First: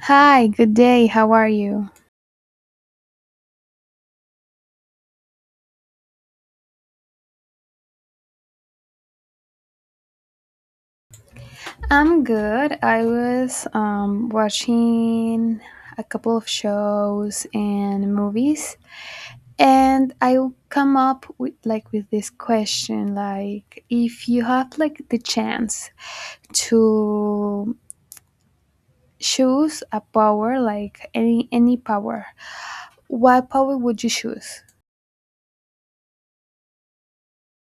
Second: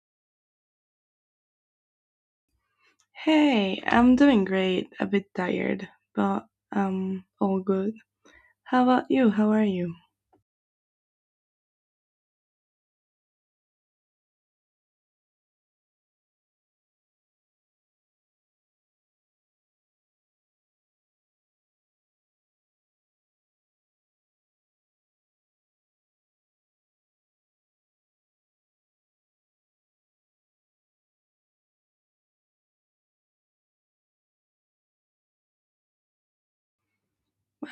Hi, good day. How are you? Hey, I'm doing great. A bit tired, but all good. How about you? How are you? I'm good. I was watching a couple of shows and movies, and I come up with like with this question like if you have like the chance to choose a power like any power, what power would you choose?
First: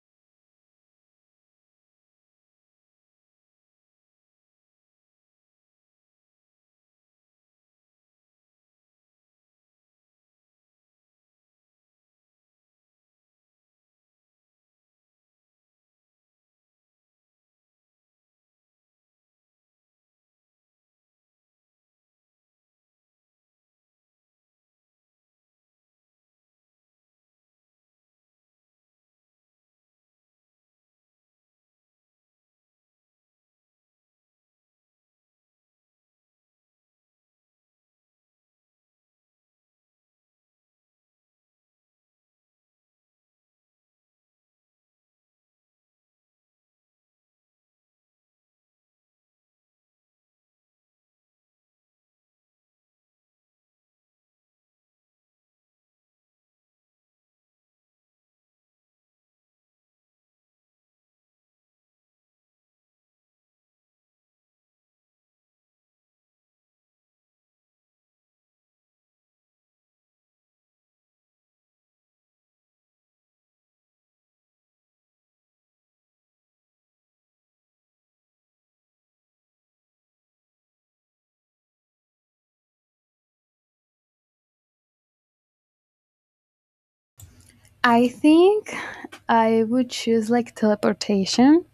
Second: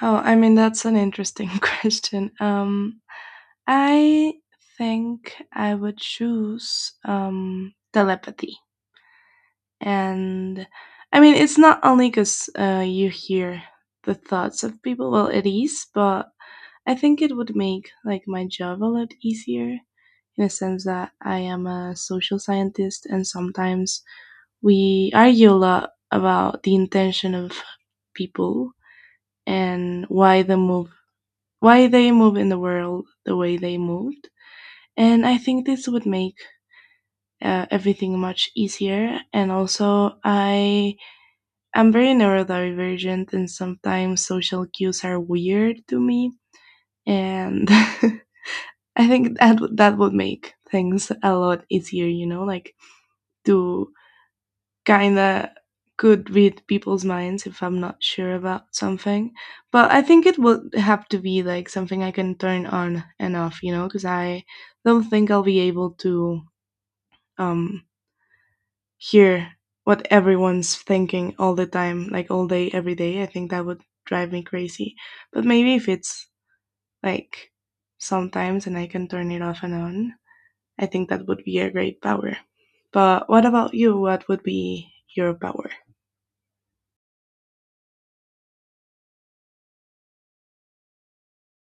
Oh, I mean that's an interesting question. I think I would choose telepathy. And I mean it's not only because you hear the thoughts of people. Well, it is, but I think it would make like my job a lot easier in a sense that I am a social scientist, and sometimes we argue a lot about the intention of people and why they move in the world the way they moved. And I think this would make everything much easier. And also I am very neurodivergent and sometimes social cues are weird to me. And I think that would make things a lot easier, you know, like to kind of could read people's minds if I'm not sure about something. But I think it would have to be like something I can turn on and off, you know, because I don't think I'll be able to um, hear what everyone's thinking all the time, like all day, every day. I think that would drive me crazy. But maybe if it's like sometimes and I can turn it off and on, I think that would be a great power. But what about you? What would be your power? I think I would choose like teleportation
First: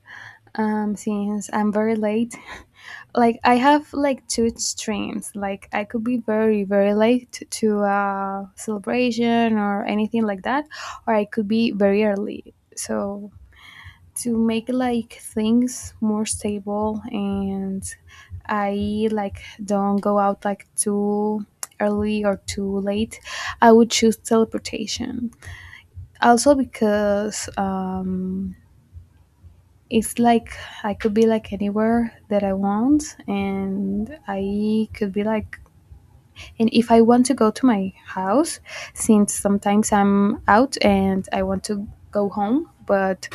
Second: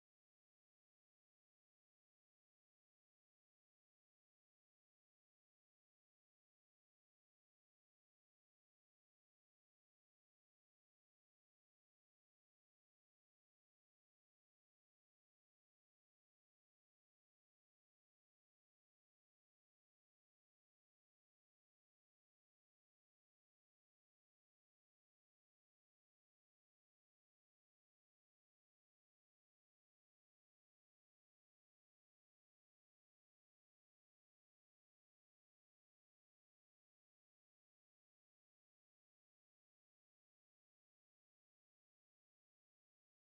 since I'm very late like I have like two extremes like I could be very very late to a celebration or anything like that, or I could be very early, so to make like things more stable, and I like don't go out like too early or too late, I would choose teleportation also because it's like I could be like anywhere that I want, and I could be like, and if I want to go to my house, since sometimes I'm out and I want to go home, but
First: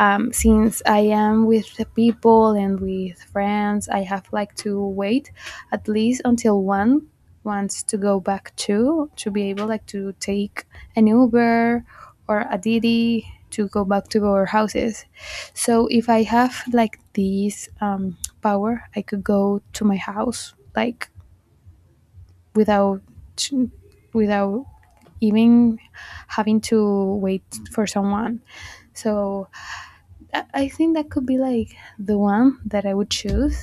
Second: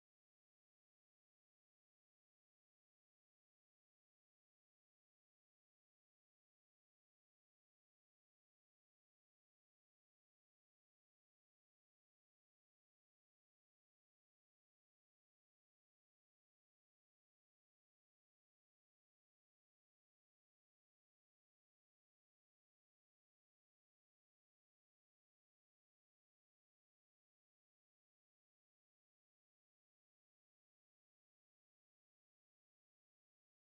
since I am with the people and with friends, I have like to wait at least until one wants to go back to be able like to take an Uber or a DiDi to go back to our houses, so if I have like this power, I could go to my house like without without even having to wait for someone. So I think that could be like the one that I would choose.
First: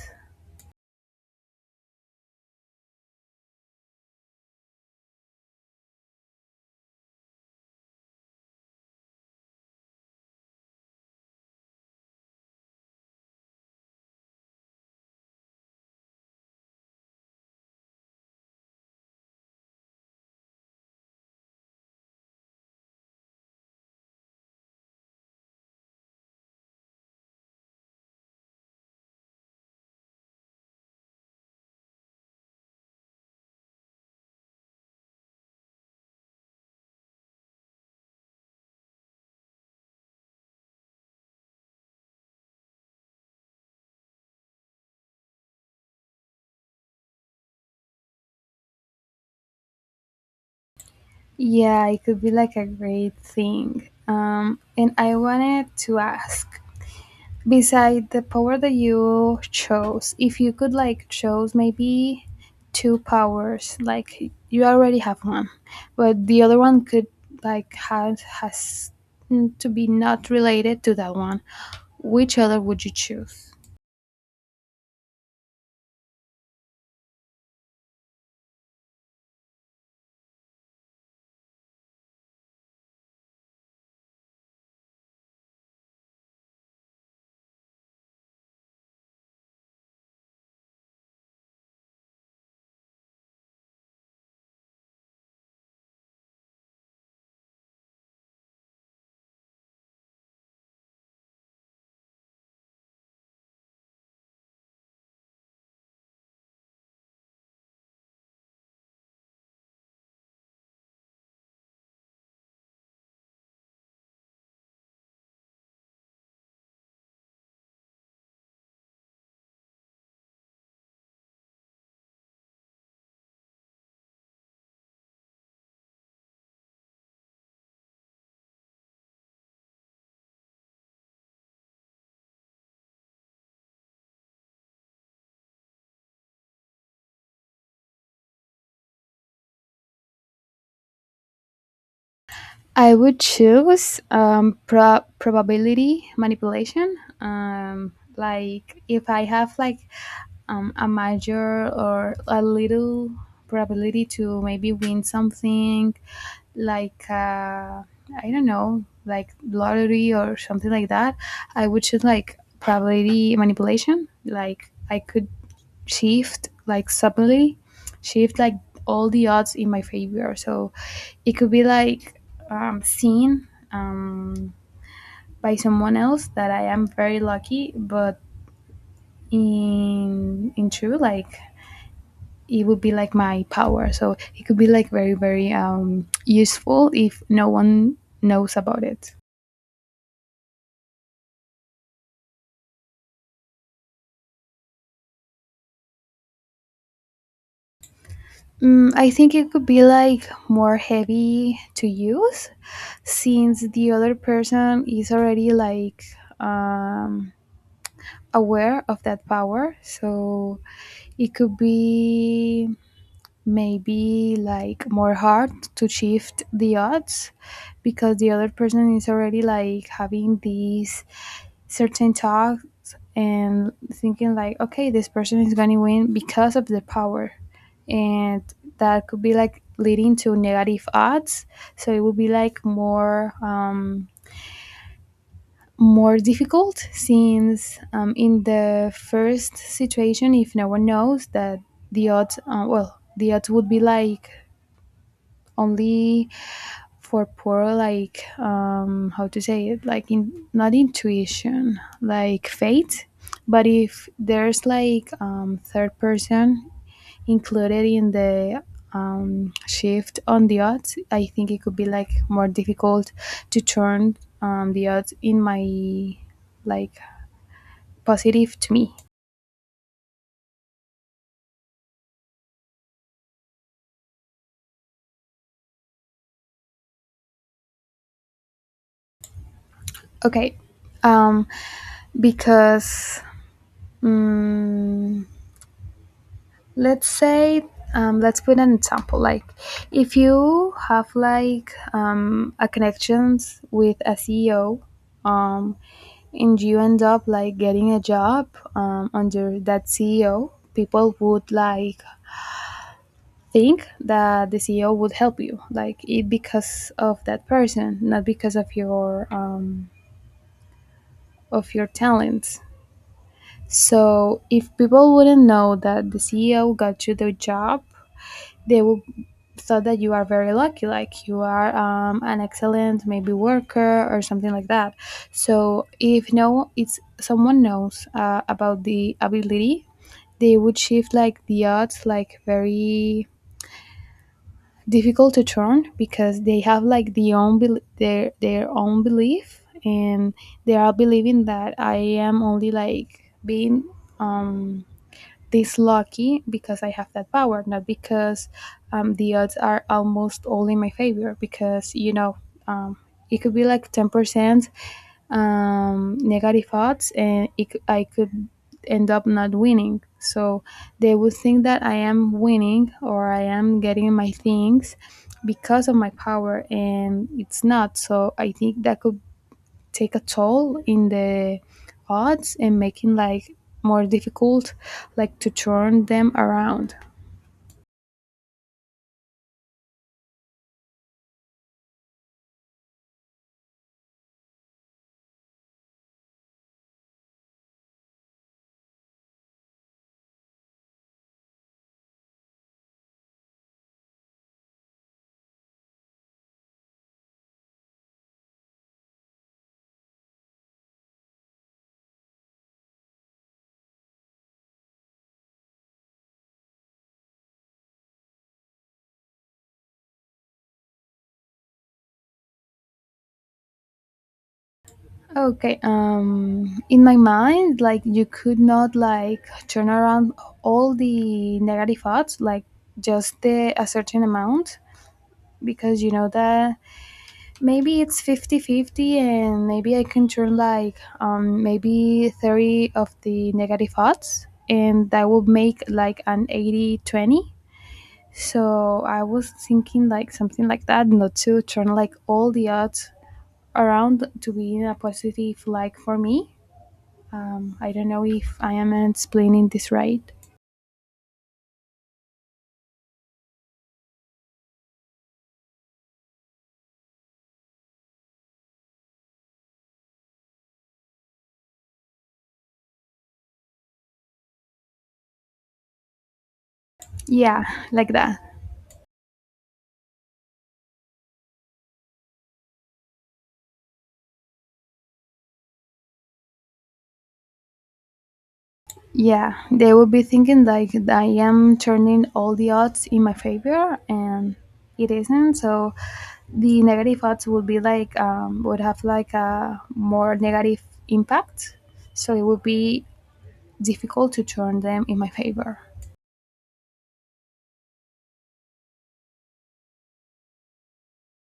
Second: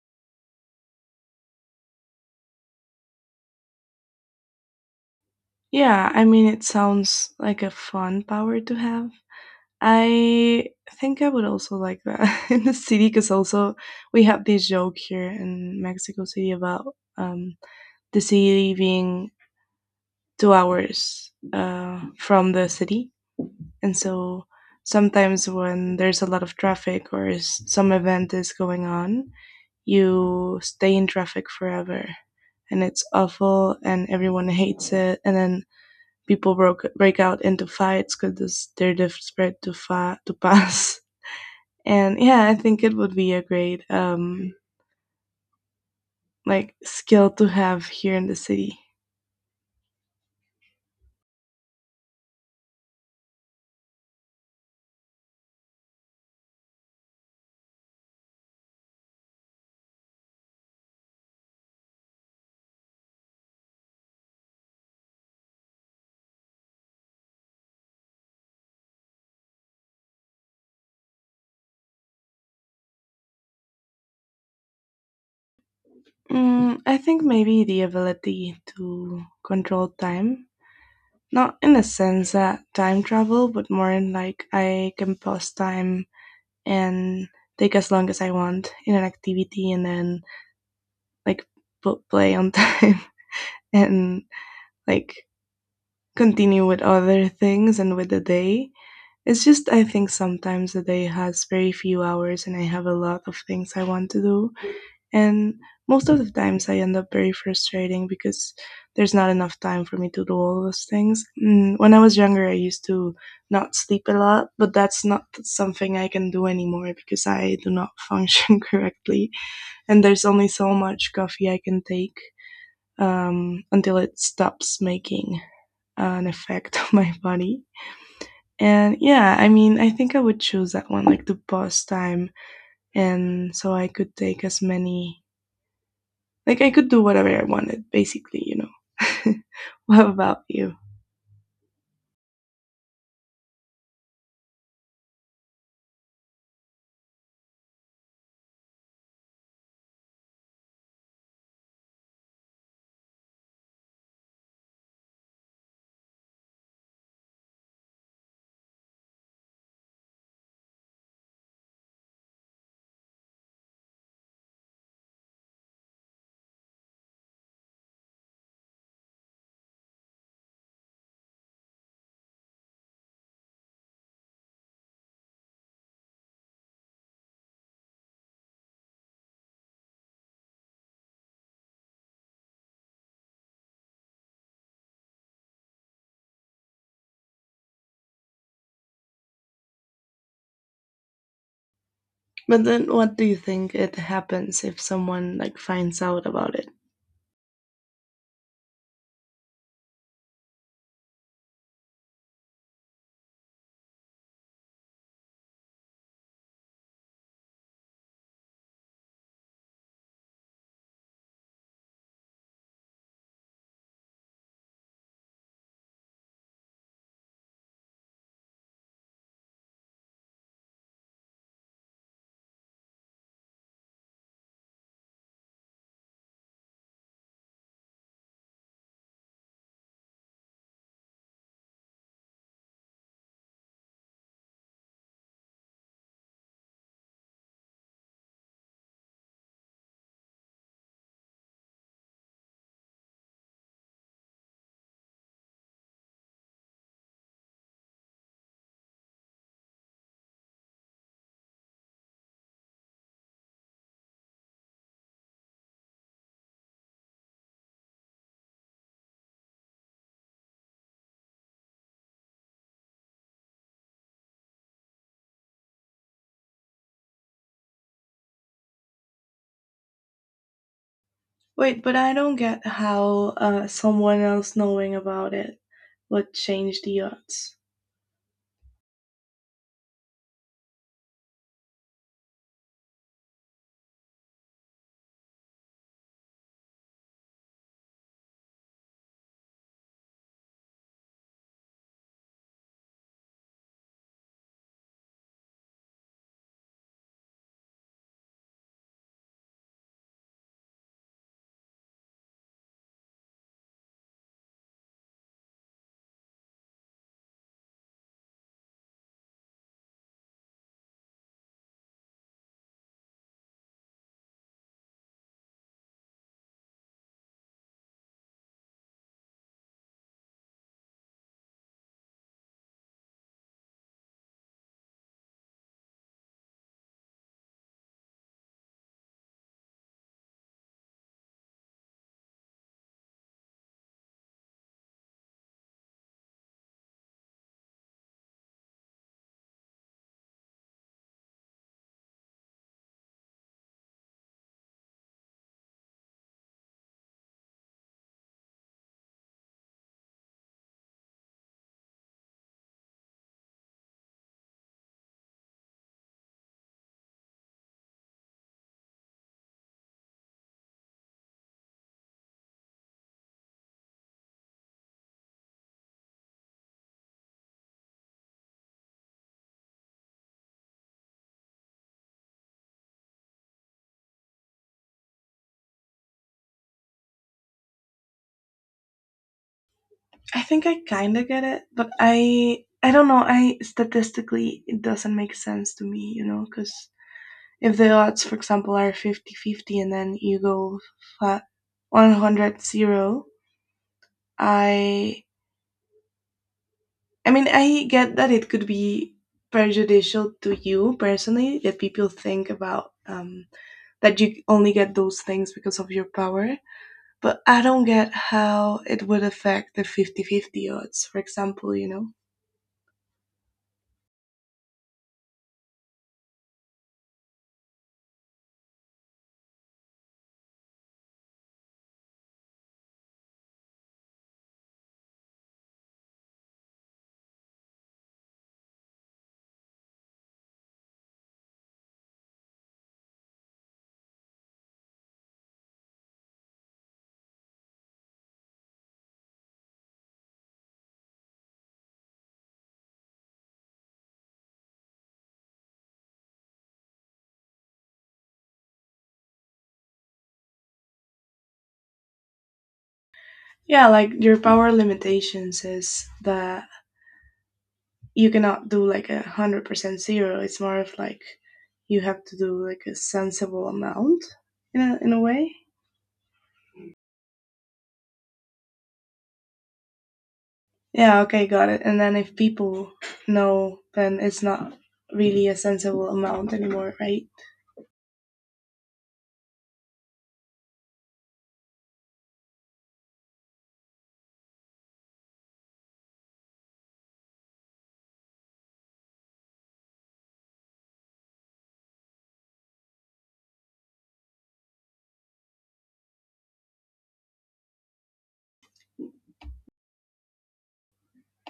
Yeah, I mean, it sounds like a fun power to have. I think I would also like that in the city because also we have this joke here in Mexico City about the city being 2 hours from the city. And so sometimes when there's a lot of traffic or some event is going on, you stay in traffic forever. And it's awful, and everyone hates it. And then people break out into fights because they're desperate to pass. And yeah, I think it would be a great like skill to have here in the city. Yeah, it could be like a great thing. And I wanted to ask, beside the power that you chose, if you could like chose maybe two powers, like you already have one but the other one could like has to be not related to that one, which other would you choose? Mm, I think maybe the ability to control time. Not in a sense that time travel, but more in like I can pause time and take as long as I want in an activity and then like play on time and like continue with other things and with the day. It's just I think sometimes the day has very few hours and I have a lot of things I want to do. And most of the times I end up very frustrating because there's not enough time for me to do all those things. Mm, when I was younger, I used to not sleep a lot, but that's not something I can do anymore because I do not function correctly. And there's only so much coffee I can take until it stops making an effect on my body. And yeah, I mean, I think I would choose that one, like the boss time, and so I could take as many, like I could do whatever I wanted, basically, you know. What about you? I would choose probability manipulation. Like if I have like a major or a little probability to maybe win something, like I don't know, like lottery or something like that, I would choose like probability manipulation. Like I could shift like suddenly, shift like all the odds in my favor. So it could be like seen by someone else that I am very lucky, but in true, like it would be like my power. So it could be like very very useful if no one knows about it. But then, what do you think it happens if someone like finds out about it? I think it could be like more heavy to use since the other person is already like um, aware of that power. So it could be maybe like more hard to shift the odds because the other person is already like having these certain talks and thinking like okay this person is going to win because of the power, and that could be like leading to negative odds, so it would be like more more difficult, since in the first situation, if no one knows that the odds, well, the odds would be like only for poor, like how to say it, like in not intuition, like faith, but if there's like third person included in the shift on the odds, I think it could be like more difficult to turn the odds in my like positive to me. Wait, but I don't get how someone else knowing about it would change the odds. Okay, um because, mm let's say, let's put an example, like if you have like a connections with a CEO, um, and you end up like getting a job under that CEO, people would like think that the CEO would help you, like it, because of that person, not because of your talents. So if people wouldn't know that the CEO got you the job, they will thought that you are very lucky, like you are an excellent maybe worker or something like that. So if no it's someone knows about the ability, they would shift like the odds like very difficult to turn, because they have like their own belief, and they are believing that I am only like being um this lucky because I have that power, not because the odds are almost all in my favor. Because um, it could be like 10% negative odds, and I could end up not winning. So they would think that I am winning or I am getting my things because of my power, and it's not. So I think that could take a toll in the odds and making like more difficult like to turn them around. I think I kind of get it, but I don't know. I statistically it doesn't make sense to me, you know, because if the odds, for example, are 50 50, and then you go 100 0, I I mean I get that it could be prejudicial to you personally that people think about that you only get those things because of your power. But I don't get how it would affect the 50-50 odds, for example, you know? Okay, in my mind, like you could not like turn around all the negative odds, like just the a certain amount, because you know that maybe it's fifty-fifty, and maybe I can turn like maybe 30 of the negative odds, and that would make like an 80-20. So I was thinking like something like that, not to turn like all the odds around to be in a positive like for me. I don't know if I am explaining this right. Yeah, like your power limitations is that you cannot do like a 100% zero. It's more of like you have to do like a sensible amount in a way. Yeah, like that. Yeah, okay, got it. And then if people know, then it's not really a sensible amount anymore, right? Yeah, they will be thinking like I am turning all the odds in my favor, and it isn't. So the negative odds would be would have like a more negative impact. So it would be difficult to turn them in my favor.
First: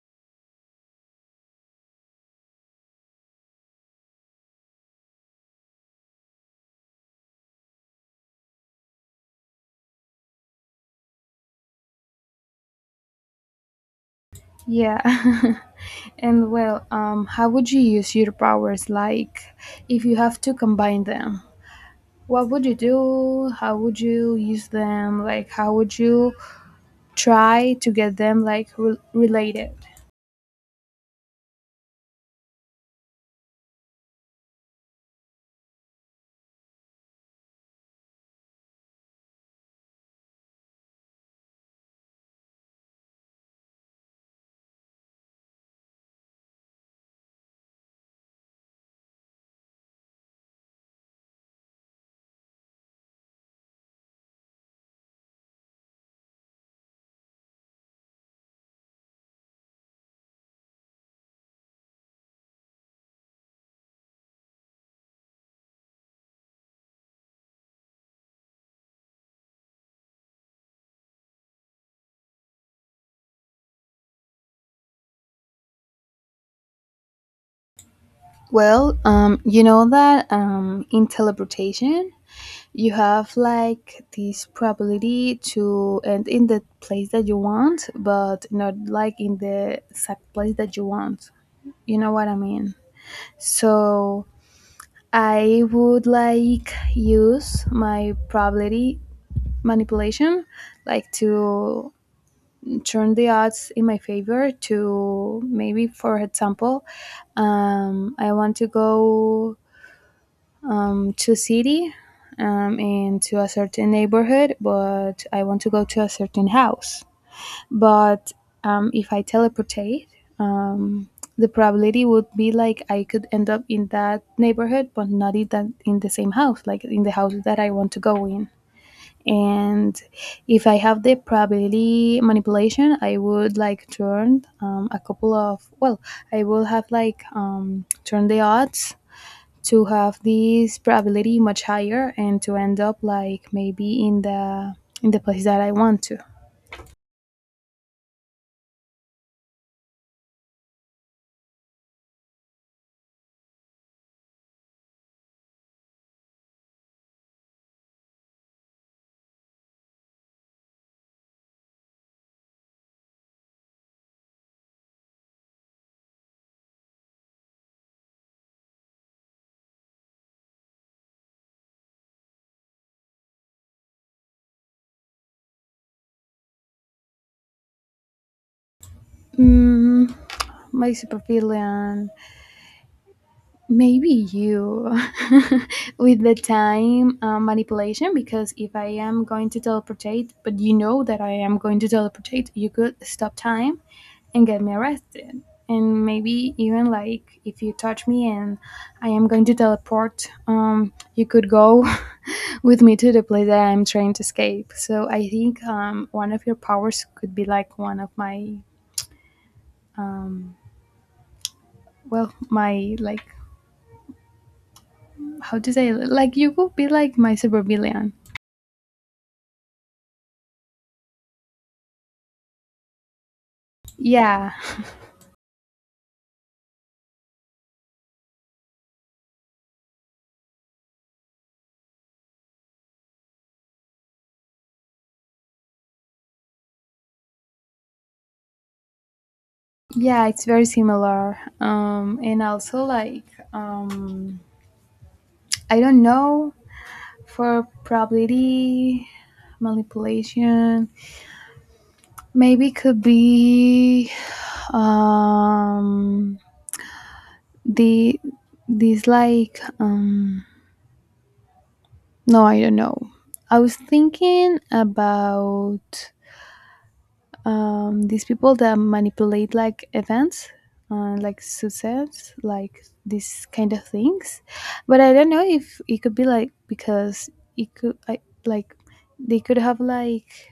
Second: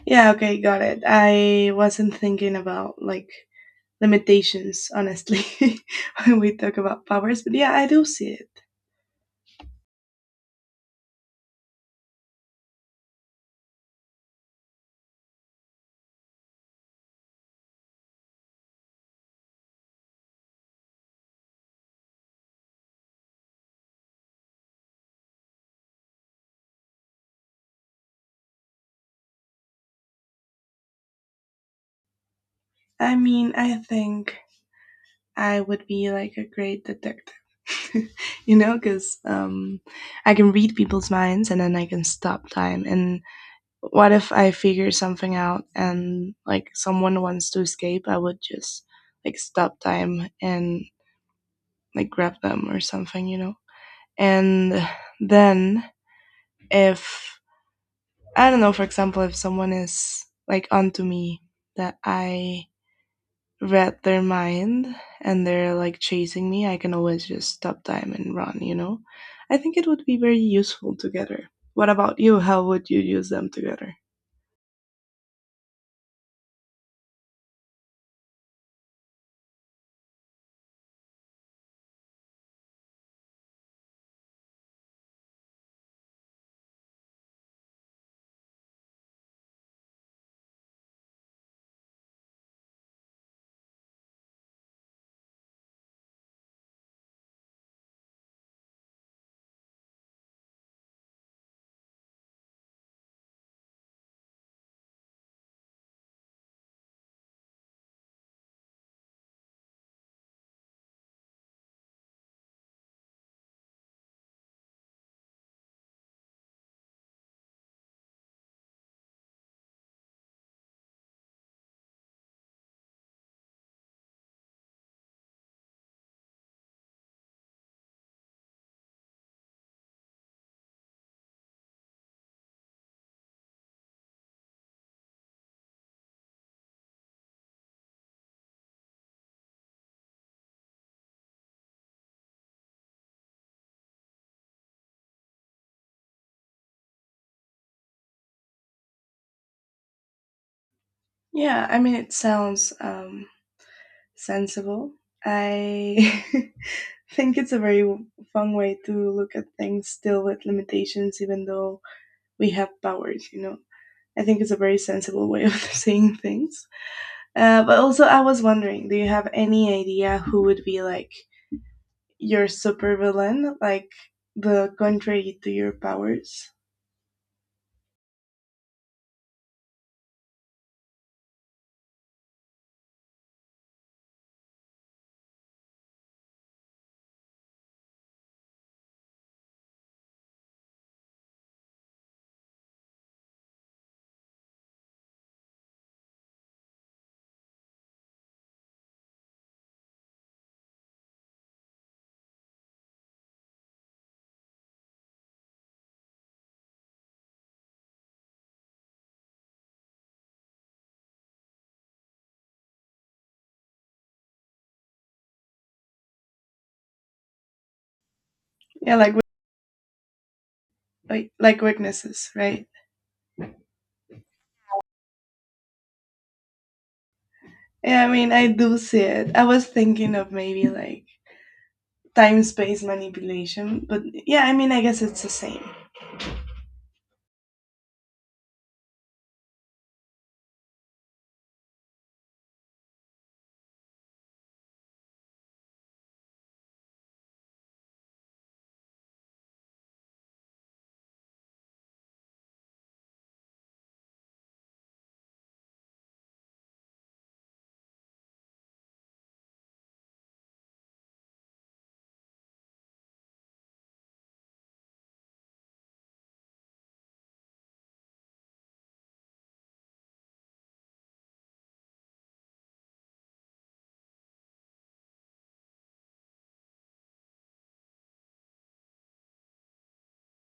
Yeah, okay, got it. I wasn't thinking about like limitations, honestly, when we talk about powers, but yeah, I do see it. Yeah. And well, how would you use your powers? Like, if you have to combine them, what would you do? How would you use them? Like, how would you try to get them like related? I mean, I think I would be like a great detective. You know, because I can read people's minds and then I can stop time. And what if I figure something out and like someone wants to escape? I would just like stop time and like grab them or something, you know? And then if, I don't know, for example, if someone is like onto me that I read their mind and they're like chasing me, I can always just stop time and run, you know? I think it would be very useful together. What about you? How would you use them together? Well, you know that in teleportation, you have like this probability to end in the place that you want, but not like in the exact place that you want. You know what I mean? So I would like use my probability manipulation, like to turn the odds in my favor. To maybe, for example, I want to go to city and to a certain neighborhood, but I want to go to a certain house. But if I teleportate, um, the probability would be like I could end up in that neighborhood, but not in the same house, like in the house that I want to go in. And if I have the probability manipulation, I would like turn a couple of, well, I will have like turn the odds to have this probability much higher and to end up like maybe in the place that I want to. Yeah, I mean, it sounds sensible. I think it's a very fun way to look at things still with limitations, even though we have powers, you know? I think it's a very sensible way of seeing things. But also, I was wondering, do you have any idea who would be like your super villain, like the contrary to your powers? Mm, my supervillain, maybe you, with the time manipulation. Because if I am going to teleportate, but you know that I am going to teleportate, you could stop time and get me arrested. And maybe even like if you touch me and I am going to teleport, you could go with me to the place that I'm trying to escape. So I think one of your powers could be like one of my, um, well, my like how to say, like, you could be like my super villain. Yeah, like like weaknesses, right? Yeah, Yeah, I mean, I do see it. I was thinking of maybe like time space manipulation, but yeah, I mean, I guess it's the same. yeah, it's very similar. And also like um I don't know, for probability manipulation maybe could be um the, this like no, I don't know, I was thinking about these people that manipulate like events, like success, like these kind of things, but I don't know if it could be like because it could, I, like they could have like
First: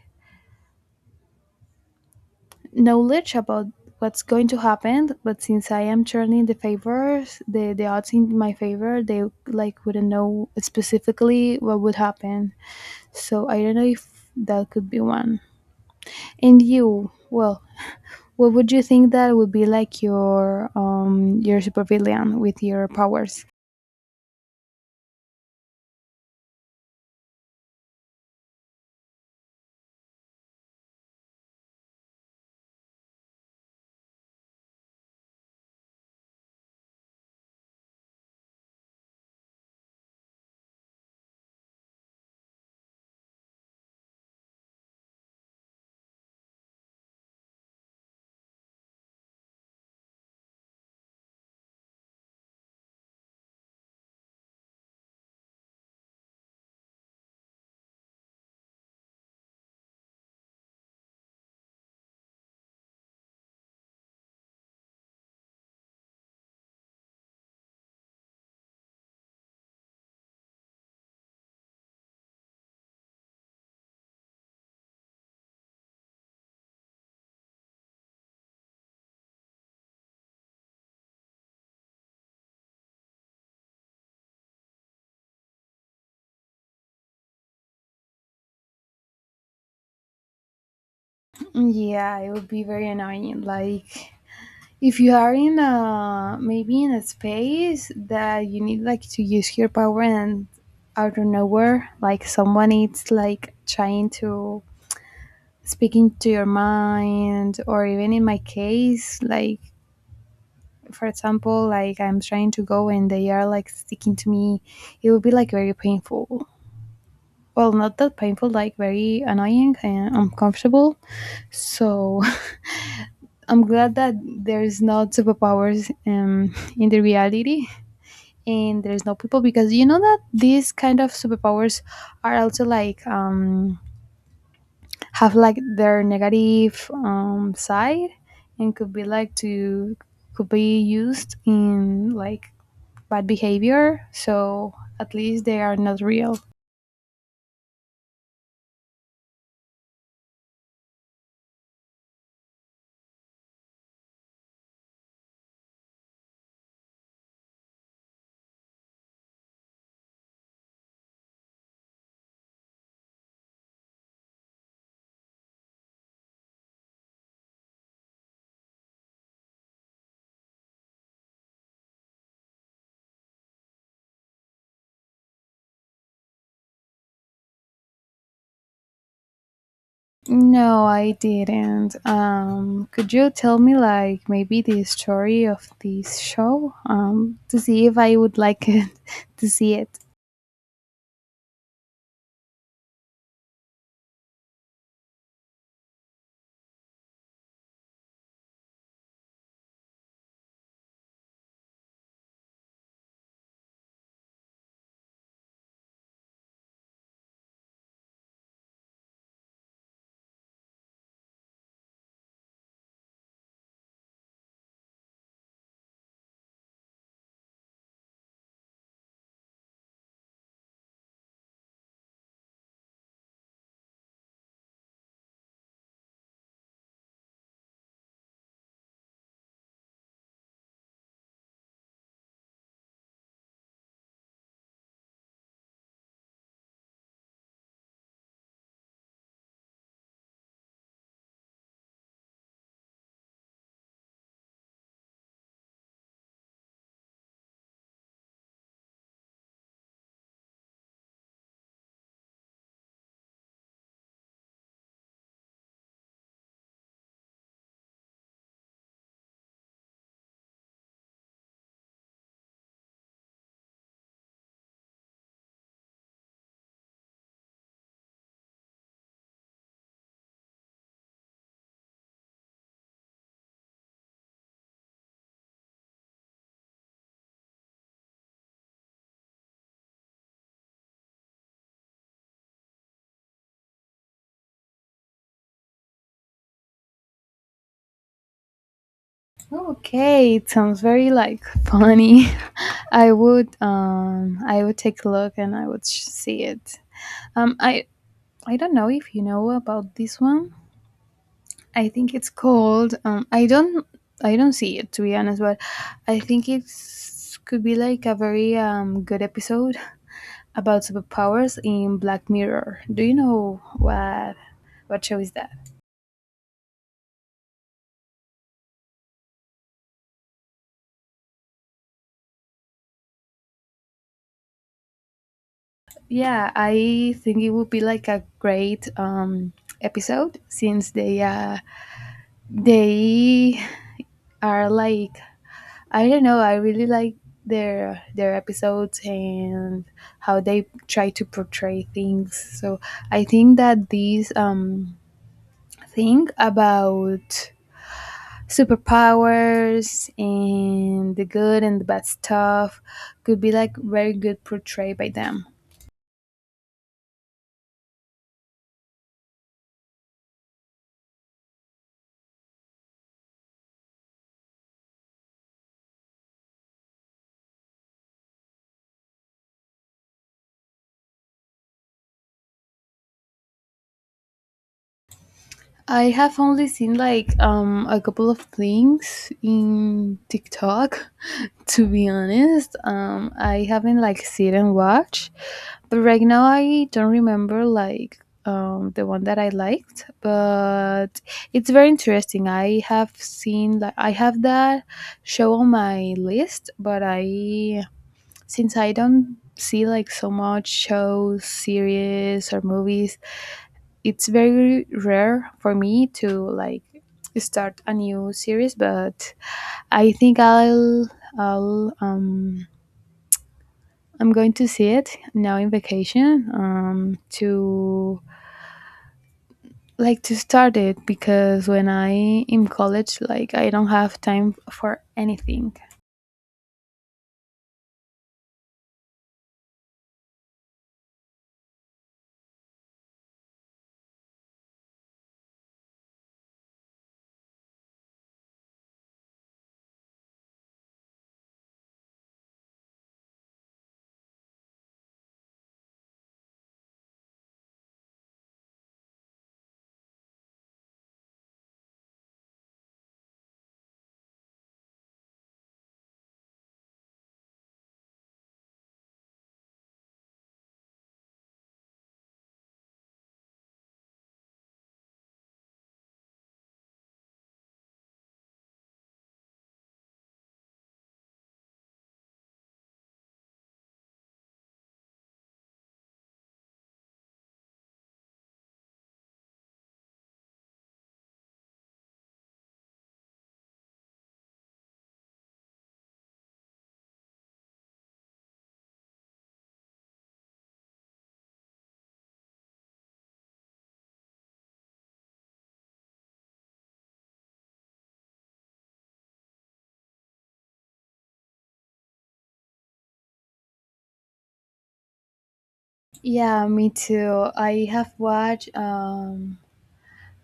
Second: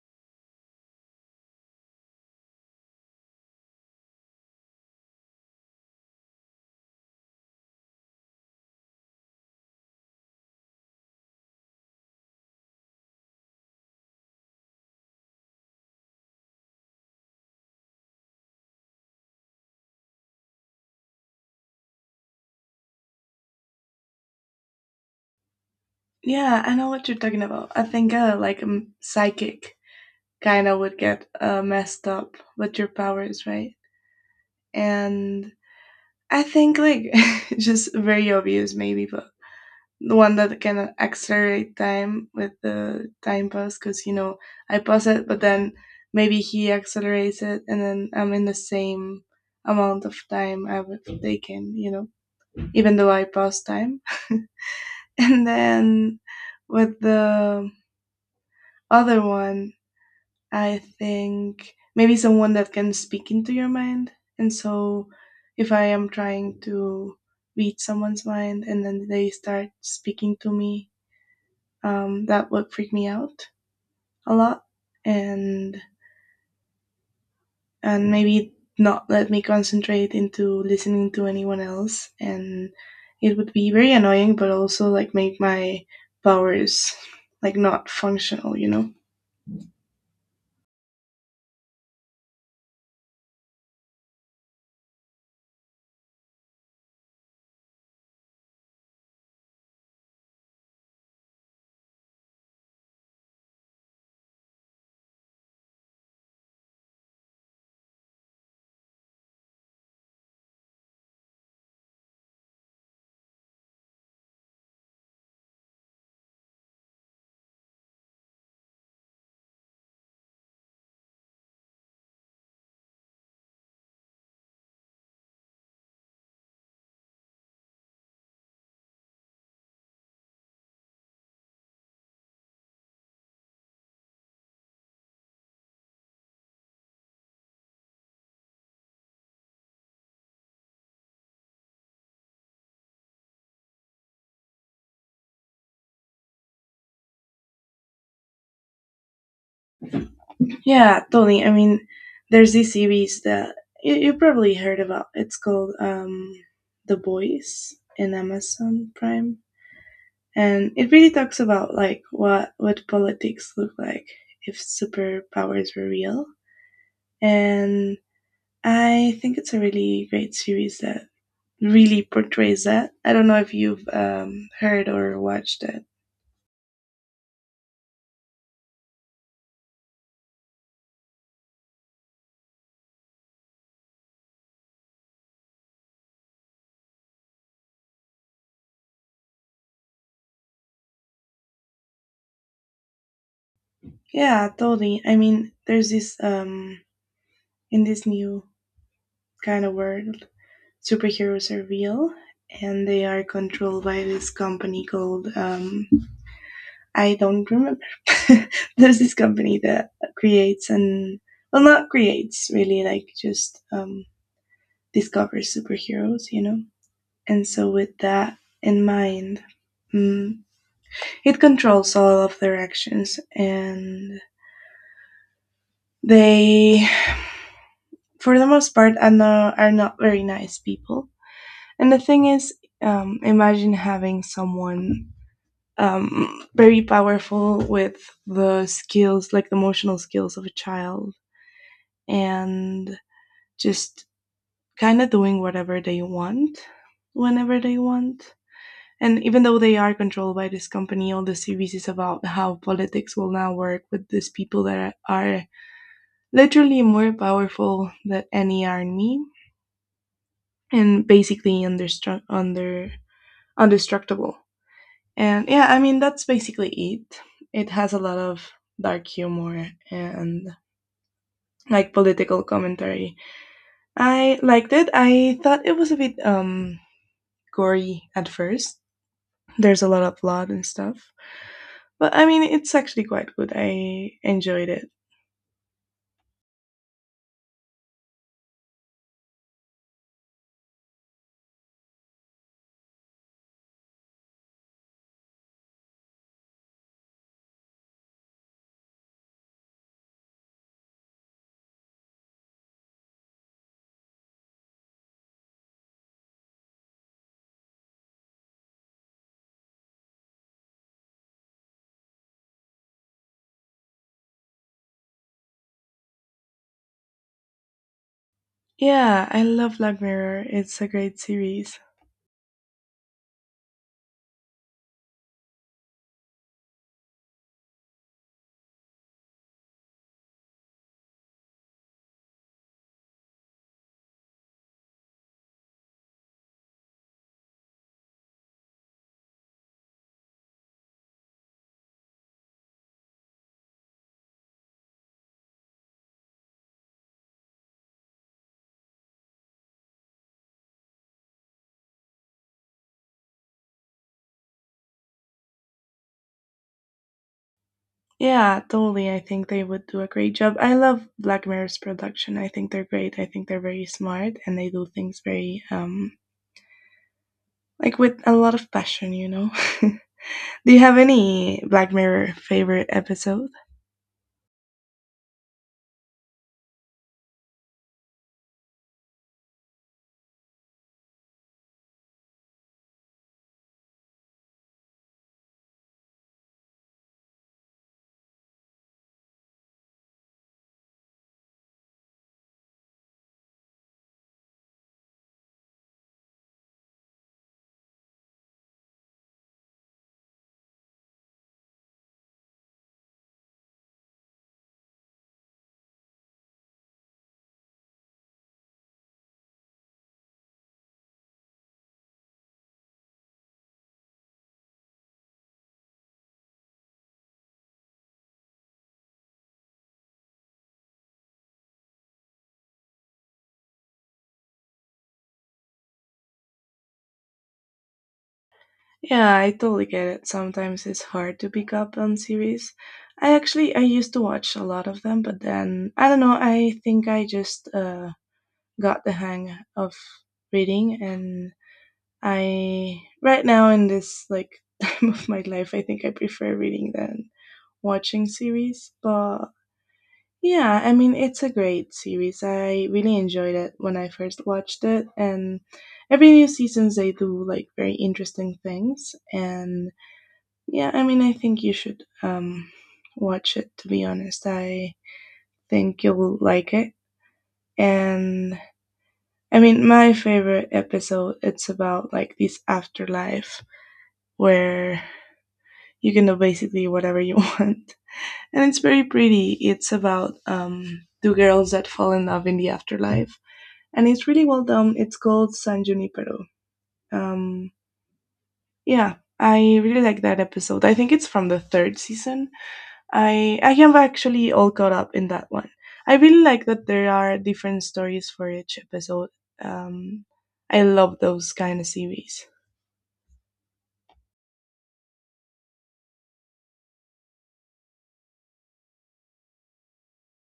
knowledge about what's going to happen, but since I am turning the favors, the odds in my favor, they like wouldn't know specifically what would happen, so I don't know if that could be one. And you, well, what would you think that would be like your your supervillain with your powers? Yeah, I know what you're talking about. I think psychic kind of would get messed up with your powers, right? And I think like just very obvious maybe, but the one that can accelerate time with the time pause because you know I pause it, but then maybe he accelerates it, and then I'm in the same amount of time I would taken, you know, even though I paused time. And then with the other one I think maybe someone that can speak into your mind. And so if I am trying to read someone's mind and then they start speaking to me, that would freak me out a lot. And and maybe not let me concentrate into listening to anyone else, and it would be very annoying but also like make my powers like not functional, you know. Yeah, it would be very annoying. Like if you are in a space that you need like to use your power, and out of nowhere, like someone is like trying to speak into your mind, or even in my case, like for example, like I'm trying to go and they are like sticking to me, it would be like very painful. Well, not that painful, like very annoying and uncomfortable. So I'm glad that there's not superpowers in the reality, and there's no people, because you know that these kind of superpowers are also like have like their negative side, and could be used in like bad behavior. So at least they are not real. Yeah, totally. I mean, there's this series that you probably heard about. It's called The Boys in Amazon Prime. And it really talks about like what politics look like if superpowers were real. And I think it's a really great series that really portrays that. I don't know if you've heard or watched it. No, I didn't. Could you tell me, like, maybe the story of this show? To see if I would like it, to see it. Yeah, totally. I mean, there's this in this new kind of world superheroes are real and they are controlled by this company called I don't remember. There's this company that creates and, well, not creates really, like just discovers superheroes, you know. And so with that in mind, mm, it controls all of their actions, and they, for the most part, are not very nice people. And the thing is, imagine having someone very powerful with the skills, like the emotional skills of a child, and just kind of doing whatever they want whenever they want. And even though they are controlled by this company, all the series is about how politics will now work with these people that are literally more powerful than any army and basically understru- under undestructible. And yeah, I mean that's basically it. It has a lot of dark humor and like political commentary. I liked it. I thought it was a bit gory at first. There's a lot of blood and stuff. But I mean it's actually quite good. I enjoyed it. Okay, it sounds very like funny. I would take a look and I would see it. Um, I, I don't know if you know about this one. I think it's called. I don't see it to be honest, but I think it's could be like a very good episode about superpowers in Black Mirror. Do you know what show is that? Yeah, I love Black Mirror. It's a great series. Yeah, I think it would be like a great episode since they they are like I don't know. I really like their episodes and how they try to portray things. So I think that this thing about superpowers and the good and the bad stuff could be like very good portrayed by them. Yeah, totally. I think they would do a great job. I love Black Mirror's production. I think they're great. I think they're very smart and they do things very like with a lot of passion, you know. Do you have any Black Mirror favorite episode? I have only seen like a couple of things in TikTok, to be honest. I haven't like sit and watch, but right now I don't remember like the one that I liked. But it's very interesting. I have seen like I have that show on my list, but I since I don't see like so much shows, series, or movies, it's very rare for me to like start a new series. But I think I'll I'm going to see it now in vacation to like to start it because when I in college like I don't have time for anything. Yeah, I totally get it. Sometimes it's hard to pick up on series. I actually I used to watch a lot of them, but then I don't know. I think I just got the hang of reading, and I right now in this like time of my life, I think I prefer reading than watching series. But yeah, I mean it's a great series. I really enjoyed it when I first watched it, and every new seasons they do like very interesting things. And yeah, I mean, I think you should watch it, to be honest. I think you'll like it. And I mean, my favorite episode, it's about like this afterlife where you can do basically whatever you want. And it's very pretty. It's about two girls that fall in love in the afterlife. And it's really well done. It's called San Junipero. Um, yeah, I really like that episode. I think it's from the third season. I am actually all caught up in that one. I really like that there are different stories for each episode. Um, I love those kind of series. Yeah, me too. I have watched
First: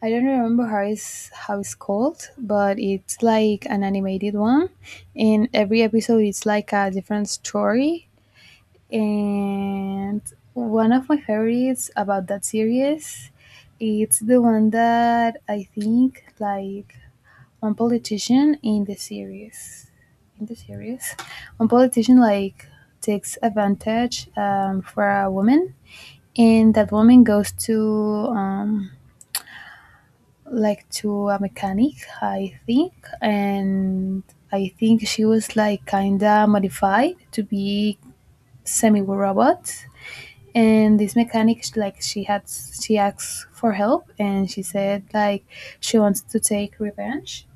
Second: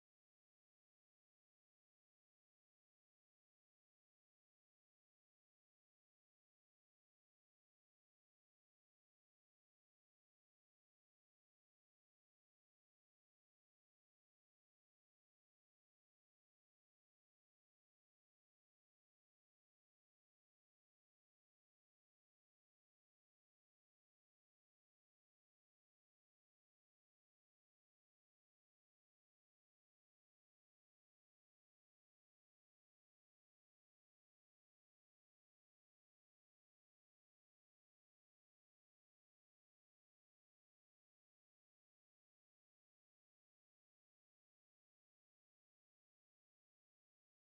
I don't remember how it's called, but it's like an animated one, and every episode it's like a different story. And one of my favorites about that series, it's the one that I think like one politician in the series, one politician like takes advantage for a woman, and that woman goes to. Um, like to a mechanic, I think, and I think she was like kinda modified to be semi-robot. And this mechanic, like she had, she asked for help, and she said like she wants to take revenge,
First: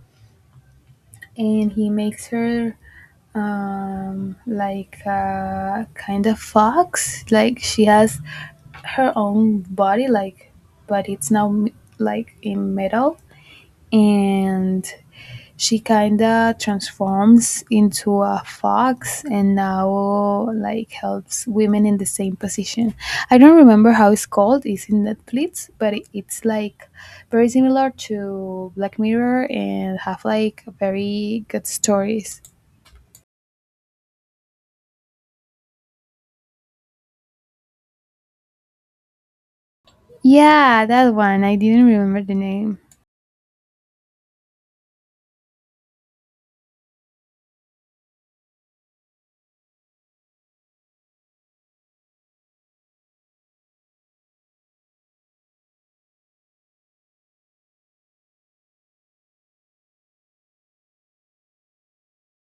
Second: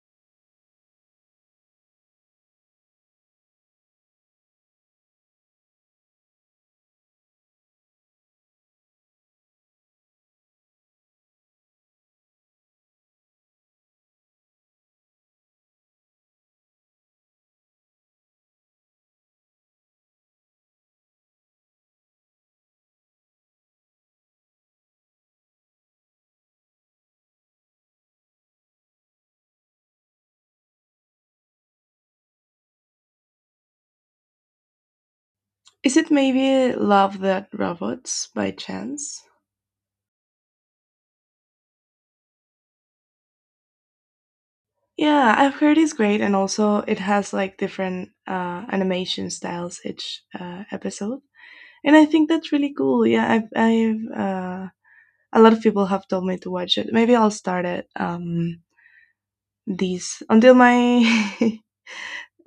and he makes her kind of fox like she has her own body like but it's now like in metal, and she kinda transforms into a fox and now like helps women in the same position. I don't remember how it's called. It's in Netflix, but it's like very similar to Black Mirror and have like very good stories. Is it maybe Love That Robots by chance? Yeah, that one. I didn't remember the name. Yeah, I've heard it's great, and also it has like different animation styles each episode. And I think that's really cool. Yeah, I've a lot of people have told me to watch it. Maybe I'll start it these until my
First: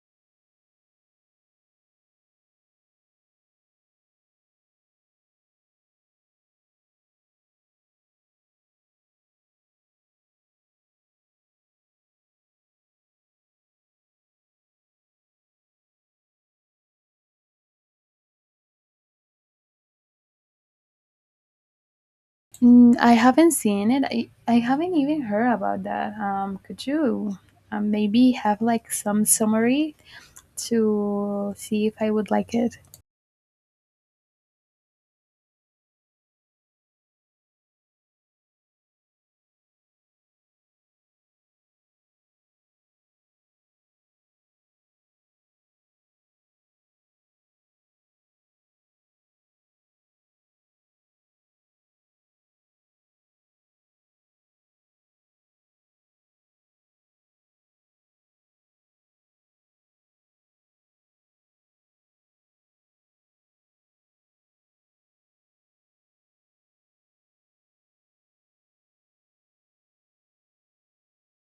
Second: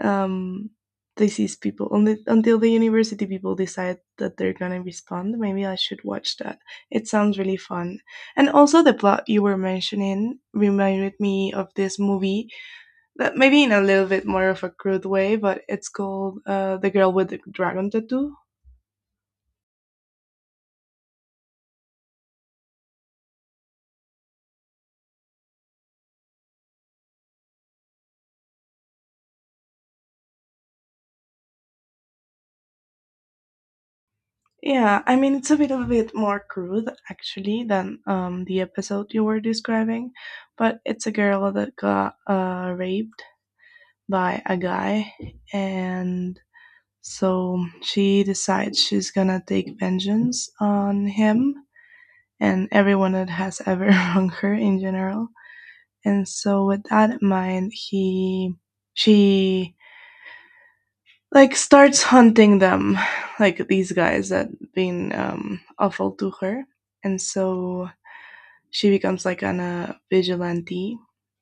um, disease people, only, until the university people decide that they're gonna respond. Maybe I should watch that. It sounds really fun. And also the plot you were mentioning reminded me of this movie that maybe in a little bit more of a crude way, but it's called The Girl with the Dragon Tattoo. Mm, I haven't seen it. I haven't even heard about that. Could you maybe have like some summary to see if I would like it? Yeah, I mean, it's a little bit more crude actually than the episode you were describing, but it's a girl that got raped by a guy. And so she decides she's gonna take vengeance on him and everyone that has ever wronged her in general. And so with that in mind, he she like starts hunting them, like these guys that been awful to her. And so she becomes like an vigilante.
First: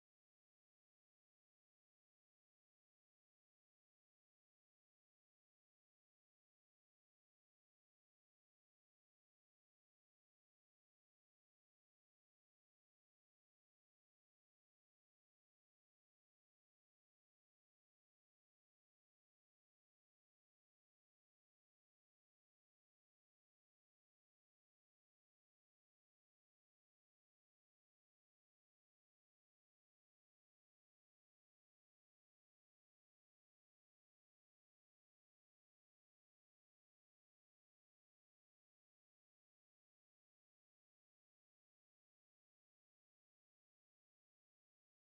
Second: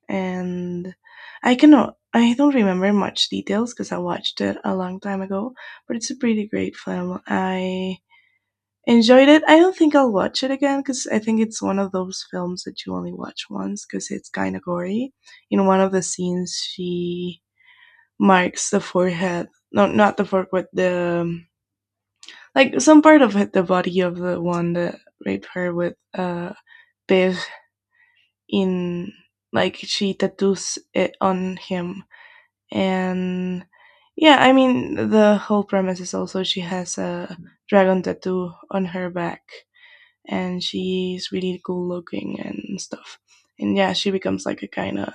And I don't remember much details because I watched it a long time ago, but it's a pretty great film. I enjoyed it. I don't think I'll watch it again because I think it's one of those films that you only watch once because it's kind of gory. In one of the scenes, she marks the forehead. No, not the forehead. The like some part of it, the body of the one that raped her with a Biv in, like she tattoos it on him. And yeah, I mean the whole premise is also she has a dragon tattoo on her back and she's really cool looking and stuff. And yeah, she becomes like a kind of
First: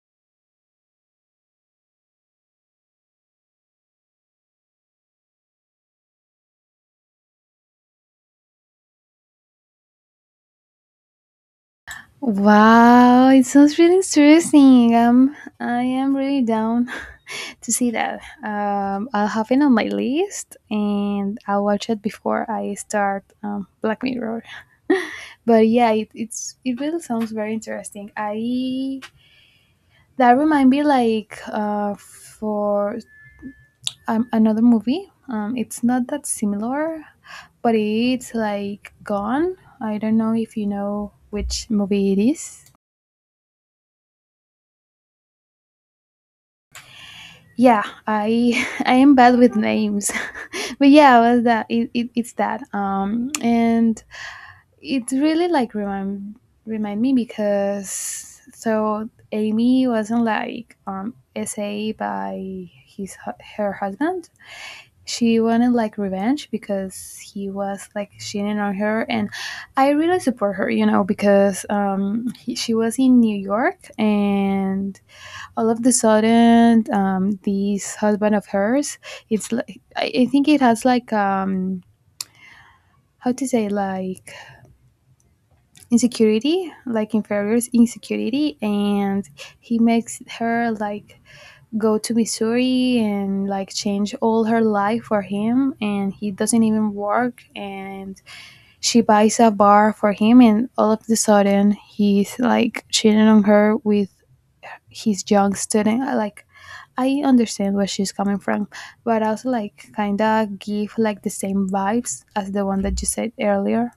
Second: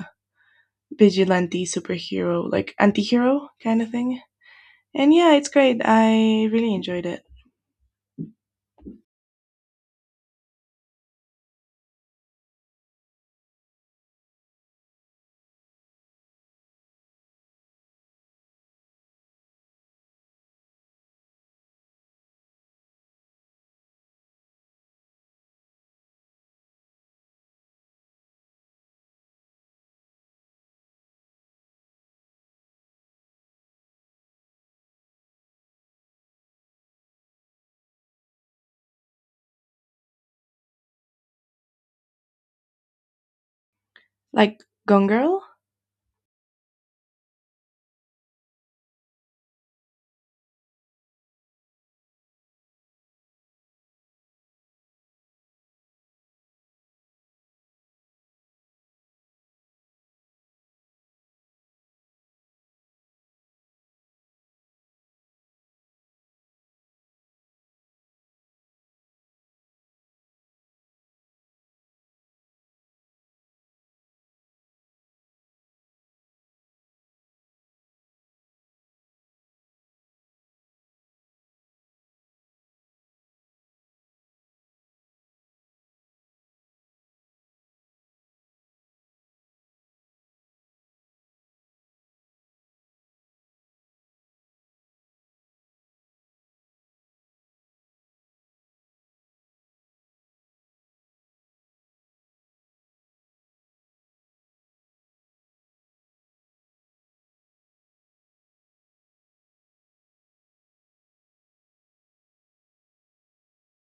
vigilante superhero, like anti-hero kind of thing. And yeah, it's great. I really enjoyed it. Wow, it sounds really interesting. I am really down to see that. I'll have it on my list and I'll watch it before I start Black Mirror. But yeah, it it really sounds very interesting. I that remind me like for another movie. It's not that similar, but it's like Gone. I don't know if you know which movie it is. Like Gone Girl? Yeah, I I am bad with names, but yeah, well, that it's that. And it really like remind me because so Amy wasn't like SA by his her husband. She wanted like revenge because he was like cheating on her, and I really support her, you know, because she was in New York and all of the sudden this husband of hers it's like I think it has like how to say like insecurity like inferior's insecurity, and he makes her like go to Missouri and like change all her life for him, and he doesn't even work, and she buys a bar for him, and all of the sudden he's like cheating on her with his young student. I understand where she's coming from, but also like kinda give like the same vibes as the one that you said earlier.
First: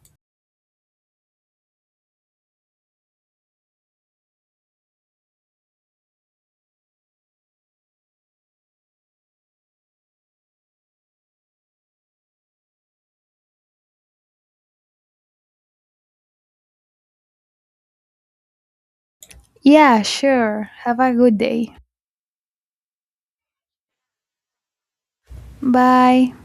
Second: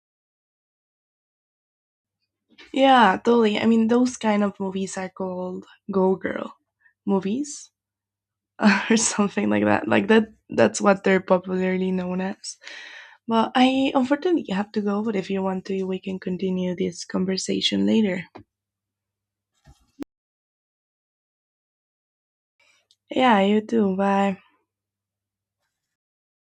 Yeah, totally. I mean, those kind of movies are called Go Girl movies or something like that. Like that's what they're popularly known as. But I unfortunately have to go, but if you want to, we can continue this conversation later. Yeah, sure, have a good day. Yeah, you too. Bye. Bye.